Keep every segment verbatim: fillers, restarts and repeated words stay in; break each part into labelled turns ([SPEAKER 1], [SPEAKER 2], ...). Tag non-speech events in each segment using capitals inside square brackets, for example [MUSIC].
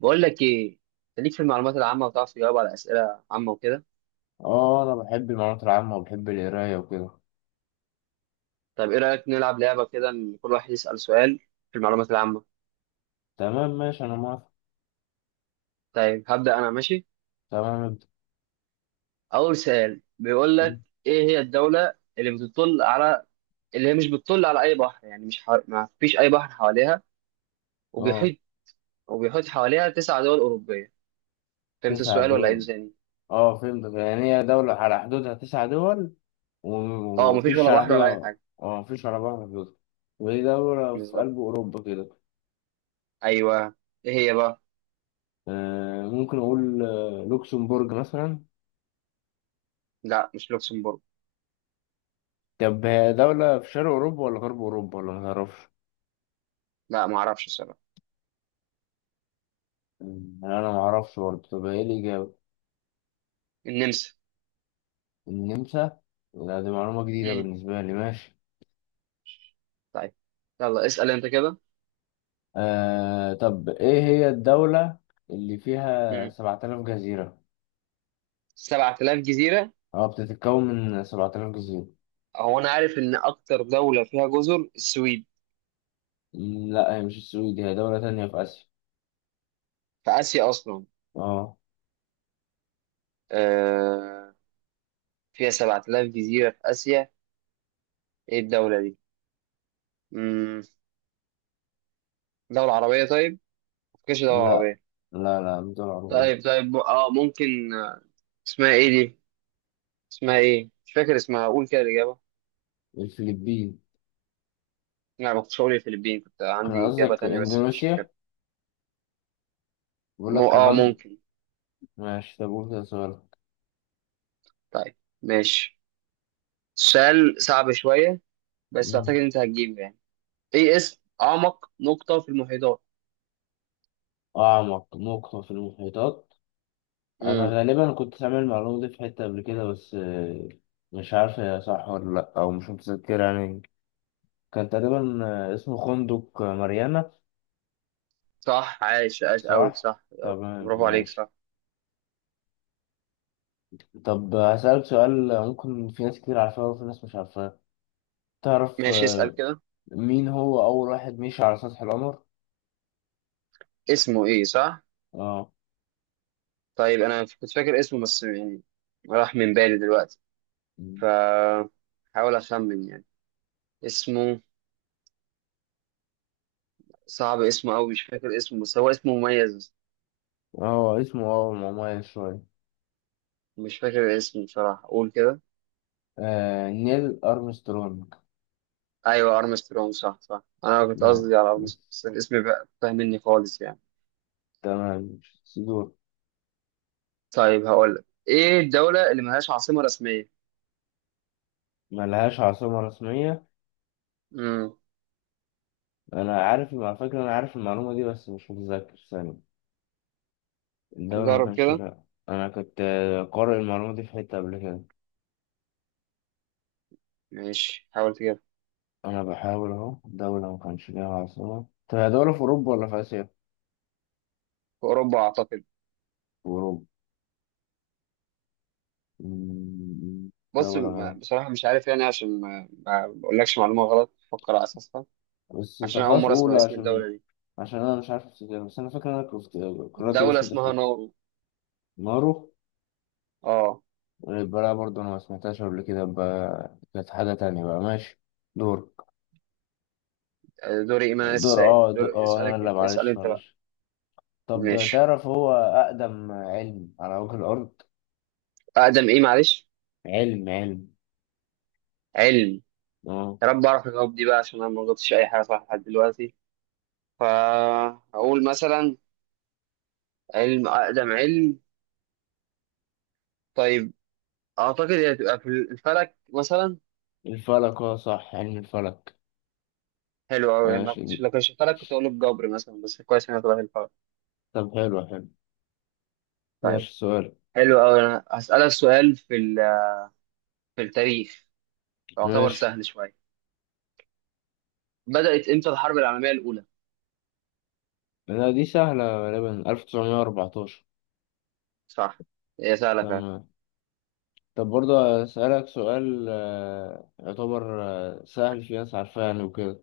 [SPEAKER 1] بقول لك ايه. انت ليك في المعلومات العامه، وتعرف تجاوب على اسئله عامه وكده.
[SPEAKER 2] اه انا بحب المعلومات العامة وبحب القراية وكده.
[SPEAKER 1] طيب، ايه رايك نلعب لعبه كده، ان كل واحد يسال سؤال في المعلومات العامه.
[SPEAKER 2] تمام، ماشي، انا موافق.
[SPEAKER 1] طيب هبدا انا، ماشي.
[SPEAKER 2] تمام، ابدأ.
[SPEAKER 1] اول سؤال بيقول لك: ايه هي الدوله اللي بتطل على، اللي هي مش بتطل على اي بحر، يعني مش حو... ما فيش اي بحر حواليها،
[SPEAKER 2] اه،
[SPEAKER 1] وبيحيط وبيحيط حواليها تسع دول اوروبيه. فهمت
[SPEAKER 2] تسع
[SPEAKER 1] السؤال ولا
[SPEAKER 2] دول.
[SPEAKER 1] عيده تاني؟
[SPEAKER 2] اه، فهمت، يعني هي دولة على حدودها تسع دول. و-
[SPEAKER 1] اه، ما فيش
[SPEAKER 2] ومفيش
[SPEAKER 1] ولا
[SPEAKER 2] على
[SPEAKER 1] بحر ولا اي
[SPEAKER 2] حدودها.
[SPEAKER 1] حاجه.
[SPEAKER 2] اه، مفيش على بعض حدودها، وهي دولة في
[SPEAKER 1] بالظبط.
[SPEAKER 2] قلب أوروبا كده.
[SPEAKER 1] ايوه. ايه هي بقى؟
[SPEAKER 2] آه ممكن أقول آه، لوكسمبورج مثلا.
[SPEAKER 1] لا، مش لوكسمبورغ.
[SPEAKER 2] طب هي دولة في شرق أوروبا ولا غرب أوروبا ولا متعرفش؟
[SPEAKER 1] لا، ما اعرفش الصراحه.
[SPEAKER 2] مم، أنا معرفش برضه، طب هي الإجابة
[SPEAKER 1] النمسا.
[SPEAKER 2] النمسا؟ لا، دي معلومة جديدة
[SPEAKER 1] مم.
[SPEAKER 2] بالنسبة لي، ماشي.
[SPEAKER 1] طيب. يلا اسأل انت كده.
[SPEAKER 2] آه طب إيه هي الدولة اللي فيها
[SPEAKER 1] امم
[SPEAKER 2] سبعة آلاف جزيرة؟
[SPEAKER 1] سبعة آلاف جزيرة؟
[SPEAKER 2] أه، بتتكون من سبعة آلاف جزيرة.
[SPEAKER 1] هو انا عارف ان اكتر دولة فيها جزر السويد.
[SPEAKER 2] مم، لا، هي مش السويد، هي دولة تانية في آسيا.
[SPEAKER 1] في اسيا اصلا؟
[SPEAKER 2] أه.
[SPEAKER 1] آه، فيها سبع تلاف جزيرة في اسيا. ايه الدولة دي؟ امم دولة عربية؟ طيب، مفيش دولة
[SPEAKER 2] لا،
[SPEAKER 1] عربية.
[SPEAKER 2] لا، لا، مش دولة عربية.
[SPEAKER 1] طيب طيب، م- اه، ممكن آه، اسمها ايه دي؟ اسمها ايه؟ مش فاكر اسمها، قول كده الإجابة.
[SPEAKER 2] الفلبين.
[SPEAKER 1] لا، ما كنتش هقول الفلبين، كنت
[SPEAKER 2] كان
[SPEAKER 1] عندي إجابة
[SPEAKER 2] قصدك
[SPEAKER 1] تانية بس مش فاكر.
[SPEAKER 2] إندونيسيا؟ بقول
[SPEAKER 1] مو...
[SPEAKER 2] لك كان
[SPEAKER 1] اه،
[SPEAKER 2] قصدك.
[SPEAKER 1] ممكن.
[SPEAKER 2] ماشي، طب قول كده سؤالك.
[SPEAKER 1] طيب، ماشي. السؤال صعب شوية، بس أعتقد
[SPEAKER 2] مم.
[SPEAKER 1] أنت هتجيبه يعني. ايه اسم اعمق نقطة في المحيطات؟
[SPEAKER 2] أعمق نقطة في المحيطات. أنا
[SPEAKER 1] امم.
[SPEAKER 2] غالبا كنت سامع المعلومة دي في حتة قبل كده، بس آه، مش عارف هي صح ولا لأ، أو مش متذكر يعني. كان تقريبا آه، اسمه خندق ماريانا.
[SPEAKER 1] صح، عاش عاش قوي،
[SPEAKER 2] صح،
[SPEAKER 1] صح.
[SPEAKER 2] تمام،
[SPEAKER 1] برافو عليك،
[SPEAKER 2] ماشي.
[SPEAKER 1] صح.
[SPEAKER 2] طب هسألك سؤال، ممكن في ناس كتير عارفاه وفي ناس مش عارفاه. تعرف
[SPEAKER 1] ماشي، اسأل
[SPEAKER 2] آه،
[SPEAKER 1] كده.
[SPEAKER 2] مين هو أول واحد مشي على سطح القمر؟
[SPEAKER 1] اسمه ايه؟ صح.
[SPEAKER 2] اه.
[SPEAKER 1] طيب انا كنت فاكر اسمه بس يعني راح من بالي دلوقتي، ف حاول اخمن يعني. اسمه. صعب اسمه قوي، مش فاكر اسمه، بس هو اسمه مميز.
[SPEAKER 2] اه، اسمه اه مميز شوية.
[SPEAKER 1] مش فاكر اسمه بصراحة، قول كده.
[SPEAKER 2] آه نيل أرمسترونج.
[SPEAKER 1] ايوه، ارمسترونج، صح صح، انا كنت
[SPEAKER 2] ماشي،
[SPEAKER 1] قصدي على ارمسترونج بس الاسم بقى فاهم مني خالص يعني.
[SPEAKER 2] تمام سيدور.
[SPEAKER 1] طيب هقول لك: ايه الدولة اللي ملهاش عاصمة رسمية؟
[SPEAKER 2] ملهاش عاصمة رسمية.
[SPEAKER 1] امم
[SPEAKER 2] أنا عارف على فكرة، أنا عارف المعلومة دي بس مش متذكر ثانية. الدولة ما
[SPEAKER 1] جرب
[SPEAKER 2] كانش
[SPEAKER 1] كده.
[SPEAKER 2] لها. أنا كنت آه، قارئ المعلومة دي في حتة قبل كده.
[SPEAKER 1] ماشي، حاول تجيبها.
[SPEAKER 2] انا بحاول اهو، دولة ما كانش ليها عاصمة. طب هي دولة في اوروبا ولا في اسيا؟ في
[SPEAKER 1] في أوروبا أعتقد.
[SPEAKER 2] اوروبا. أمم.
[SPEAKER 1] بص،
[SPEAKER 2] دولة
[SPEAKER 1] م-
[SPEAKER 2] منهم،
[SPEAKER 1] بصراحة مش عارف يعني، عشان ما ما بقولكش معلومة غلط فكر على أساسها،
[SPEAKER 2] بس
[SPEAKER 1] عشان
[SPEAKER 2] طب
[SPEAKER 1] أول
[SPEAKER 2] خلاص
[SPEAKER 1] مرة أسمع
[SPEAKER 2] قول
[SPEAKER 1] اسم
[SPEAKER 2] عشان.
[SPEAKER 1] الدولة دي.
[SPEAKER 2] عشان انا مش عارف افتكر، بس انا فاكر إن انا كنت قرأت
[SPEAKER 1] دولة
[SPEAKER 2] الاسم ده في
[SPEAKER 1] اسمها
[SPEAKER 2] حتة.
[SPEAKER 1] نورو.
[SPEAKER 2] مارو.
[SPEAKER 1] أه.
[SPEAKER 2] يبقى لا، برضه انا ما سمعتهاش قبل كده، يبقى كانت حاجة تانية بقى. ماشي. دورك.
[SPEAKER 1] دوري إيه؟ ما أنا لسه
[SPEAKER 2] دور
[SPEAKER 1] سائل،
[SPEAKER 2] اه دور
[SPEAKER 1] دوري
[SPEAKER 2] اه انا
[SPEAKER 1] اسألك.
[SPEAKER 2] لا،
[SPEAKER 1] اسأل
[SPEAKER 2] معلش
[SPEAKER 1] أنت بقى.
[SPEAKER 2] معلش. طب
[SPEAKER 1] ماشي.
[SPEAKER 2] تعرف هو اقدم علم على وجه الارض؟
[SPEAKER 1] أقدم إيه؟ معلش.
[SPEAKER 2] علم، علم.
[SPEAKER 1] علم.
[SPEAKER 2] اه.
[SPEAKER 1] يا رب أعرف الجواب دي بقى، عشان أنا ما غلطتش أي حاجة صح لحد دلوقتي. فأقول مثلا علم، أقدم علم. طيب، أعتقد هي هتبقى في الفلك مثلا.
[SPEAKER 2] الفلك، اه صح، علم الفلك.
[SPEAKER 1] حلو أوي، أنا
[SPEAKER 2] ماشي.
[SPEAKER 1] كنت لو كنت شفت لك كنت أقول الجبر مثلا، بس كويس إنك رايح الفرق.
[SPEAKER 2] طب حلو حلو.
[SPEAKER 1] طيب.
[SPEAKER 2] ماشي سؤال.
[SPEAKER 1] حلو أوي، أنا هسألك سؤال في ال- في التاريخ، يعتبر
[SPEAKER 2] ماشي.
[SPEAKER 1] سهل شوية. بدأت إمتى الحرب العالمية الأولى؟
[SPEAKER 2] لا، دي سهلة غالبا، ألف وتسعمائة وأربعة عشر.
[SPEAKER 1] صح، هي سهلة فعلا.
[SPEAKER 2] تمام. طب برضه أسألك سؤال، آه، يعتبر آه، سهل، في ناس عارفاه يعني وكده.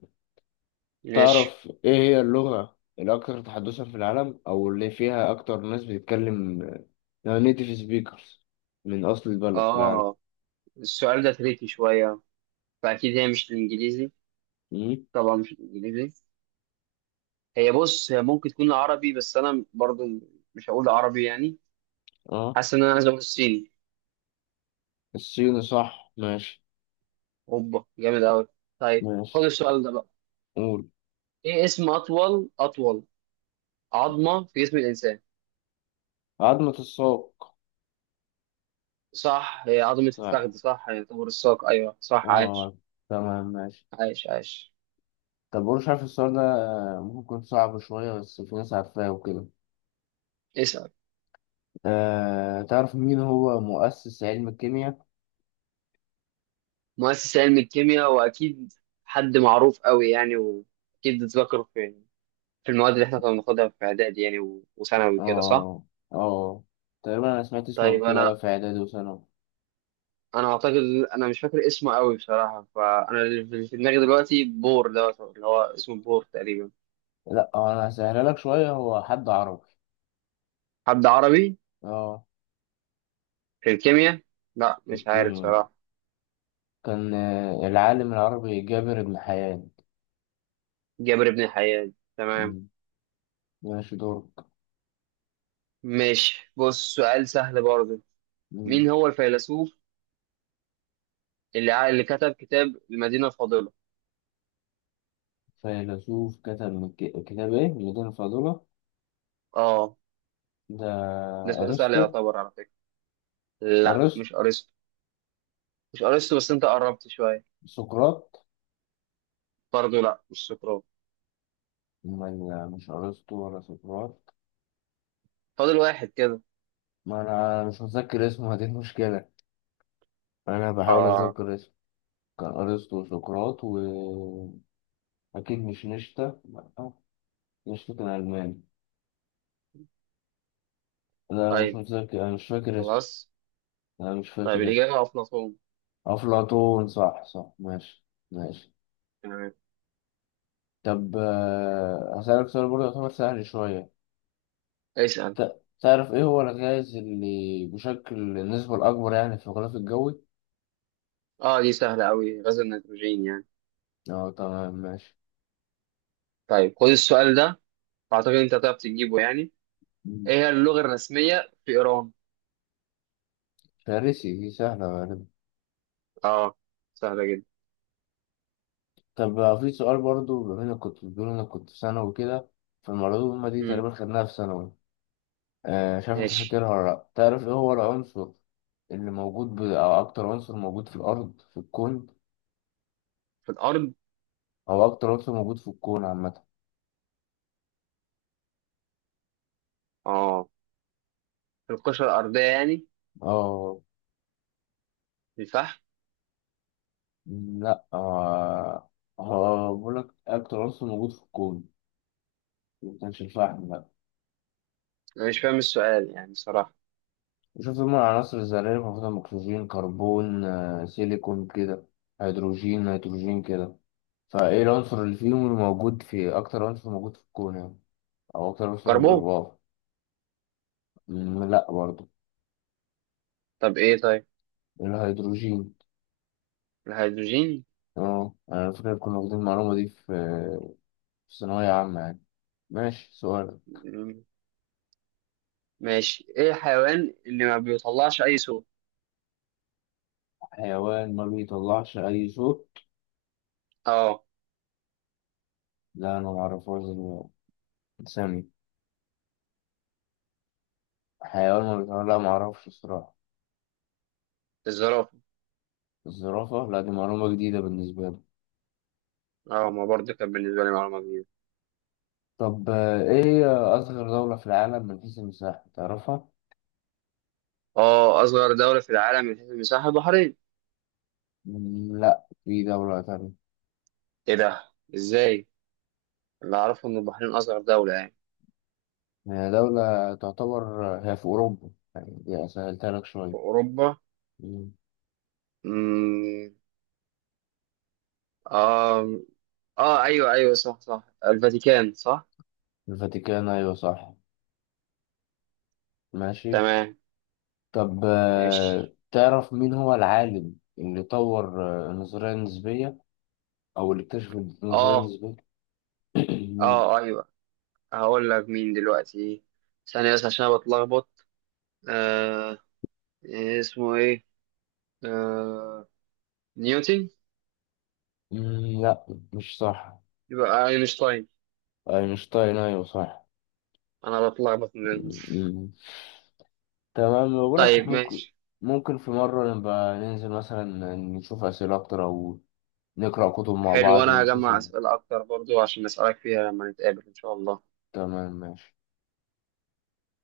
[SPEAKER 1] ماشي.
[SPEAKER 2] تعرف إيه هي اللغة الأكثر تحدثا في العالم، أو اللي فيها أكتر ناس بتتكلم نيتيف سبيكرز من أصل البلد في العالم؟
[SPEAKER 1] آه السؤال ده تريكي شوية، فأكيد هي مش الإنجليزي.
[SPEAKER 2] مم؟
[SPEAKER 1] طبعا مش الإنجليزي. هي بص، هي ممكن تكون عربي، بس أنا برضو مش هقول عربي يعني.
[SPEAKER 2] أه،
[SPEAKER 1] حاسس إن أنا عايز أقول الصيني.
[SPEAKER 2] الصيني، صح، ماشي.
[SPEAKER 1] أوبا، جامد أوي. طيب، خد
[SPEAKER 2] ماشي،
[SPEAKER 1] السؤال ده بقى.
[SPEAKER 2] قول.
[SPEAKER 1] إيه اسم أطول، أطول عظمة في جسم الإنسان؟
[SPEAKER 2] عظمة الساق.
[SPEAKER 1] صح، هي عظمة الفخذ،
[SPEAKER 2] صح،
[SPEAKER 1] صح يعتبر الساق، أيوه صح، عاش
[SPEAKER 2] أه، تمام، ماشي.
[SPEAKER 1] عاش عاش.
[SPEAKER 2] طب وانا مش عارف السؤال ده، آه، ممكن يكون صعب شوية، بس في ناس عارفاه وكده.
[SPEAKER 1] اسأل.
[SPEAKER 2] أه تعرف مين هو مؤسس علم الكيمياء؟
[SPEAKER 1] مؤسس علم الكيمياء، وأكيد حد معروف قوي يعني، وأكيد اتذكر في في المواد اللي إحنا كنا بناخدها في إعدادي يعني و- وثانوي وكده، صح.
[SPEAKER 2] اه، اه، تقريبا أنا سمعت اسمه قبل
[SPEAKER 1] طيب
[SPEAKER 2] كده، أيوة
[SPEAKER 1] أنا
[SPEAKER 2] في إعدادي وثانوي.
[SPEAKER 1] أنا أعتقد. أنا مش فاكر اسمه قوي بصراحة، فأنا اللي في دماغي دلوقتي بور دوت، اللي هو اسمه بور تقريبا.
[SPEAKER 2] لأ، هو أنا هسهلها لك شوية، هو حد عربي.
[SPEAKER 1] حد عربي؟
[SPEAKER 2] اه،
[SPEAKER 1] في الكيمياء؟ لا،
[SPEAKER 2] في
[SPEAKER 1] مش عارف
[SPEAKER 2] الكيمياء.
[SPEAKER 1] صراحة.
[SPEAKER 2] كان آه، العالم العربي جابر بن حيان.
[SPEAKER 1] جابر بن حيان، تمام.
[SPEAKER 2] مم. ماشي، دورك.
[SPEAKER 1] ماشي، بص سؤال سهل برضه.
[SPEAKER 2] مم.
[SPEAKER 1] مين هو الفيلسوف اللي ع- اللي كتب كتاب المدينة الفاضلة؟
[SPEAKER 2] فيلسوف كتب من ك- كتاب إيه؟ ميدان الفاضلة.
[SPEAKER 1] اه،
[SPEAKER 2] ده.
[SPEAKER 1] ده سؤال سهل
[SPEAKER 2] أرسطو.
[SPEAKER 1] يعتبر على فكرة. لا،
[SPEAKER 2] أرسطو.
[SPEAKER 1] مش أرسطو. مش أرسطو بس أنت قربت شوية.
[SPEAKER 2] سقراط.
[SPEAKER 1] برضه لا، مش سقراط.
[SPEAKER 2] ما- مش ارسطو ولا سقراط.
[SPEAKER 1] فاضل واحد كده.
[SPEAKER 2] ما انا مش متذكر اسمه، هذه المشكله. انا بحاول
[SPEAKER 1] اه.
[SPEAKER 2] اتذكر اسمه. كان ارسطو وسقراط، واكيد مش نشتا، لأ، نشتا كان الماني. لا، انا مش
[SPEAKER 1] طيب
[SPEAKER 2] متذكر، انا مش فاكر اسمه.
[SPEAKER 1] خلاص.
[SPEAKER 2] انا مش
[SPEAKER 1] طيب،
[SPEAKER 2] فاكر اسمه.
[SPEAKER 1] الإجابة أفلاطون.
[SPEAKER 2] افلاطون، صح، صح، ماشي. ماشي.
[SPEAKER 1] تمام.
[SPEAKER 2] طب آه، هسألك سؤال برضه يعتبر سهل شوية.
[SPEAKER 1] اسأل.
[SPEAKER 2] ت- تعرف ايه هو الغاز اللي بشكل النسبة الأكبر يعني في الغلاف الجوي؟
[SPEAKER 1] اه، دي سهلة أوي، غاز النيتروجين يعني.
[SPEAKER 2] اه، تمام، ماشي.
[SPEAKER 1] طيب خد السؤال ده، أعتقد أنت هتعرف تجيبه يعني. إيه
[SPEAKER 2] مم.
[SPEAKER 1] هي اللغة الرسمية في إيران؟
[SPEAKER 2] فارسي، دي سهلة غالبا.
[SPEAKER 1] اه، سهلة جدا.
[SPEAKER 2] طب آه، في سؤال برضو، بما انك كنت بتقول انك كنت في ثانوي كده، فالمعلومة دي
[SPEAKER 1] مم.
[SPEAKER 2] تقريبا خدناها في ثانوي. آه، مش عارف انت
[SPEAKER 1] ماشي.
[SPEAKER 2] فاكرها ولا لأ. تعرف ايه هو العنصر اللي موجود ب... او اكتر عنصر موجود في الارض، في الكون؟
[SPEAKER 1] في الأرض؟
[SPEAKER 2] او اكتر عنصر موجود في الكون عامة.
[SPEAKER 1] اه، القشرة الأرضية يعني.
[SPEAKER 2] اه.
[SPEAKER 1] الفحم.
[SPEAKER 2] لا، آه، هو بقول لك اكتر عنصر موجود في الكون، ما كانش الفحم، لا.
[SPEAKER 1] أنا مش فاهم السؤال يعني صراحة.
[SPEAKER 2] شوف، هما العناصر الذرية المفروض اكسجين، كربون، آه، سيليكون كده، هيدروجين، نيتروجين كده. فايه العنصر اللي فيهم، اللي موجود في اكتر عنصر موجود في الكون يعني، او اكتر عنصر،
[SPEAKER 1] كربون.
[SPEAKER 2] واو. مم، لا، برضه.
[SPEAKER 1] طب إيه؟ طيب،
[SPEAKER 2] الهيدروجين.
[SPEAKER 1] الهيدروجين.
[SPEAKER 2] اه، انا فاكر كنا واخدين المعلومة دي في في ثانوية عامة يعني. ماشي سؤال.
[SPEAKER 1] مم، ماشي. إيه الحيوان اللي ما بيطلعش أي صوت؟
[SPEAKER 2] حيوان ما بيطلعش اي صوت.
[SPEAKER 1] أه.
[SPEAKER 2] لا، انا معرفهاش دي. ثاني، حيوان ما بيطلعش. لا، معرفش الصراحة.
[SPEAKER 1] الزرافة.
[SPEAKER 2] الزرافة، لا دي معلومة جديدة بالنسبة لي.
[SPEAKER 1] أه، ما برضه كانت بالنسبة لي معلومة جديدة.
[SPEAKER 2] طب آه، ايه هي اصغر دولة في العالم من حيث المساحة، تعرفها؟
[SPEAKER 1] أه، أصغر دولة في العالم من حيث المساحة، البحرين.
[SPEAKER 2] مم، لا، في دولة تانية.
[SPEAKER 1] إيه ده، إزاي؟ اللي أعرفه إن البحرين أصغر دولة يعني.
[SPEAKER 2] هي دولة تعتبر، آه، هي في أوروبا، يعني دي سهلتها لك شوية.
[SPEAKER 1] في أوروبا؟
[SPEAKER 2] مم.
[SPEAKER 1] مم. أه. أه، أيوه أيوه، صح صح، الفاتيكان، صح.
[SPEAKER 2] الفاتيكان، أيوة صح. ماشي.
[SPEAKER 1] تمام،
[SPEAKER 2] طب آه،
[SPEAKER 1] ماشي.
[SPEAKER 2] تعرف مين هو العالم اللي طور آه، النظرية النسبية، أو اللي اكتشف النظرية
[SPEAKER 1] أه
[SPEAKER 2] النسبية؟ [COUGHS] [CLEARS THROAT]
[SPEAKER 1] أه،
[SPEAKER 2] مم.
[SPEAKER 1] آه، أيوه. هقول لك مين دلوقتي، ثانية بس عشان أنا بتلخبط. آه إيه اسمه، إيه؟ آه نيوتن.
[SPEAKER 2] مم، لا، مش صح.
[SPEAKER 1] يبقى أينشتاين.
[SPEAKER 2] أينشتاين، أيوة صح.
[SPEAKER 1] أنا بتلخبط من.
[SPEAKER 2] مم. تمام، بقول لك
[SPEAKER 1] طيب
[SPEAKER 2] إحنا ممكن
[SPEAKER 1] ماشي.
[SPEAKER 2] ممكن في مرة نبقى ننزل مثلا، نشوف أسئلة أكتر، أو نقرأ كتب مع
[SPEAKER 1] حلو،
[SPEAKER 2] بعض،
[SPEAKER 1] أنا
[SPEAKER 2] نشوف.
[SPEAKER 1] هجمع أسئلة أكتر برضو عشان أسألك فيها لما نتقابل إن شاء الله.
[SPEAKER 2] تمام، ماشي.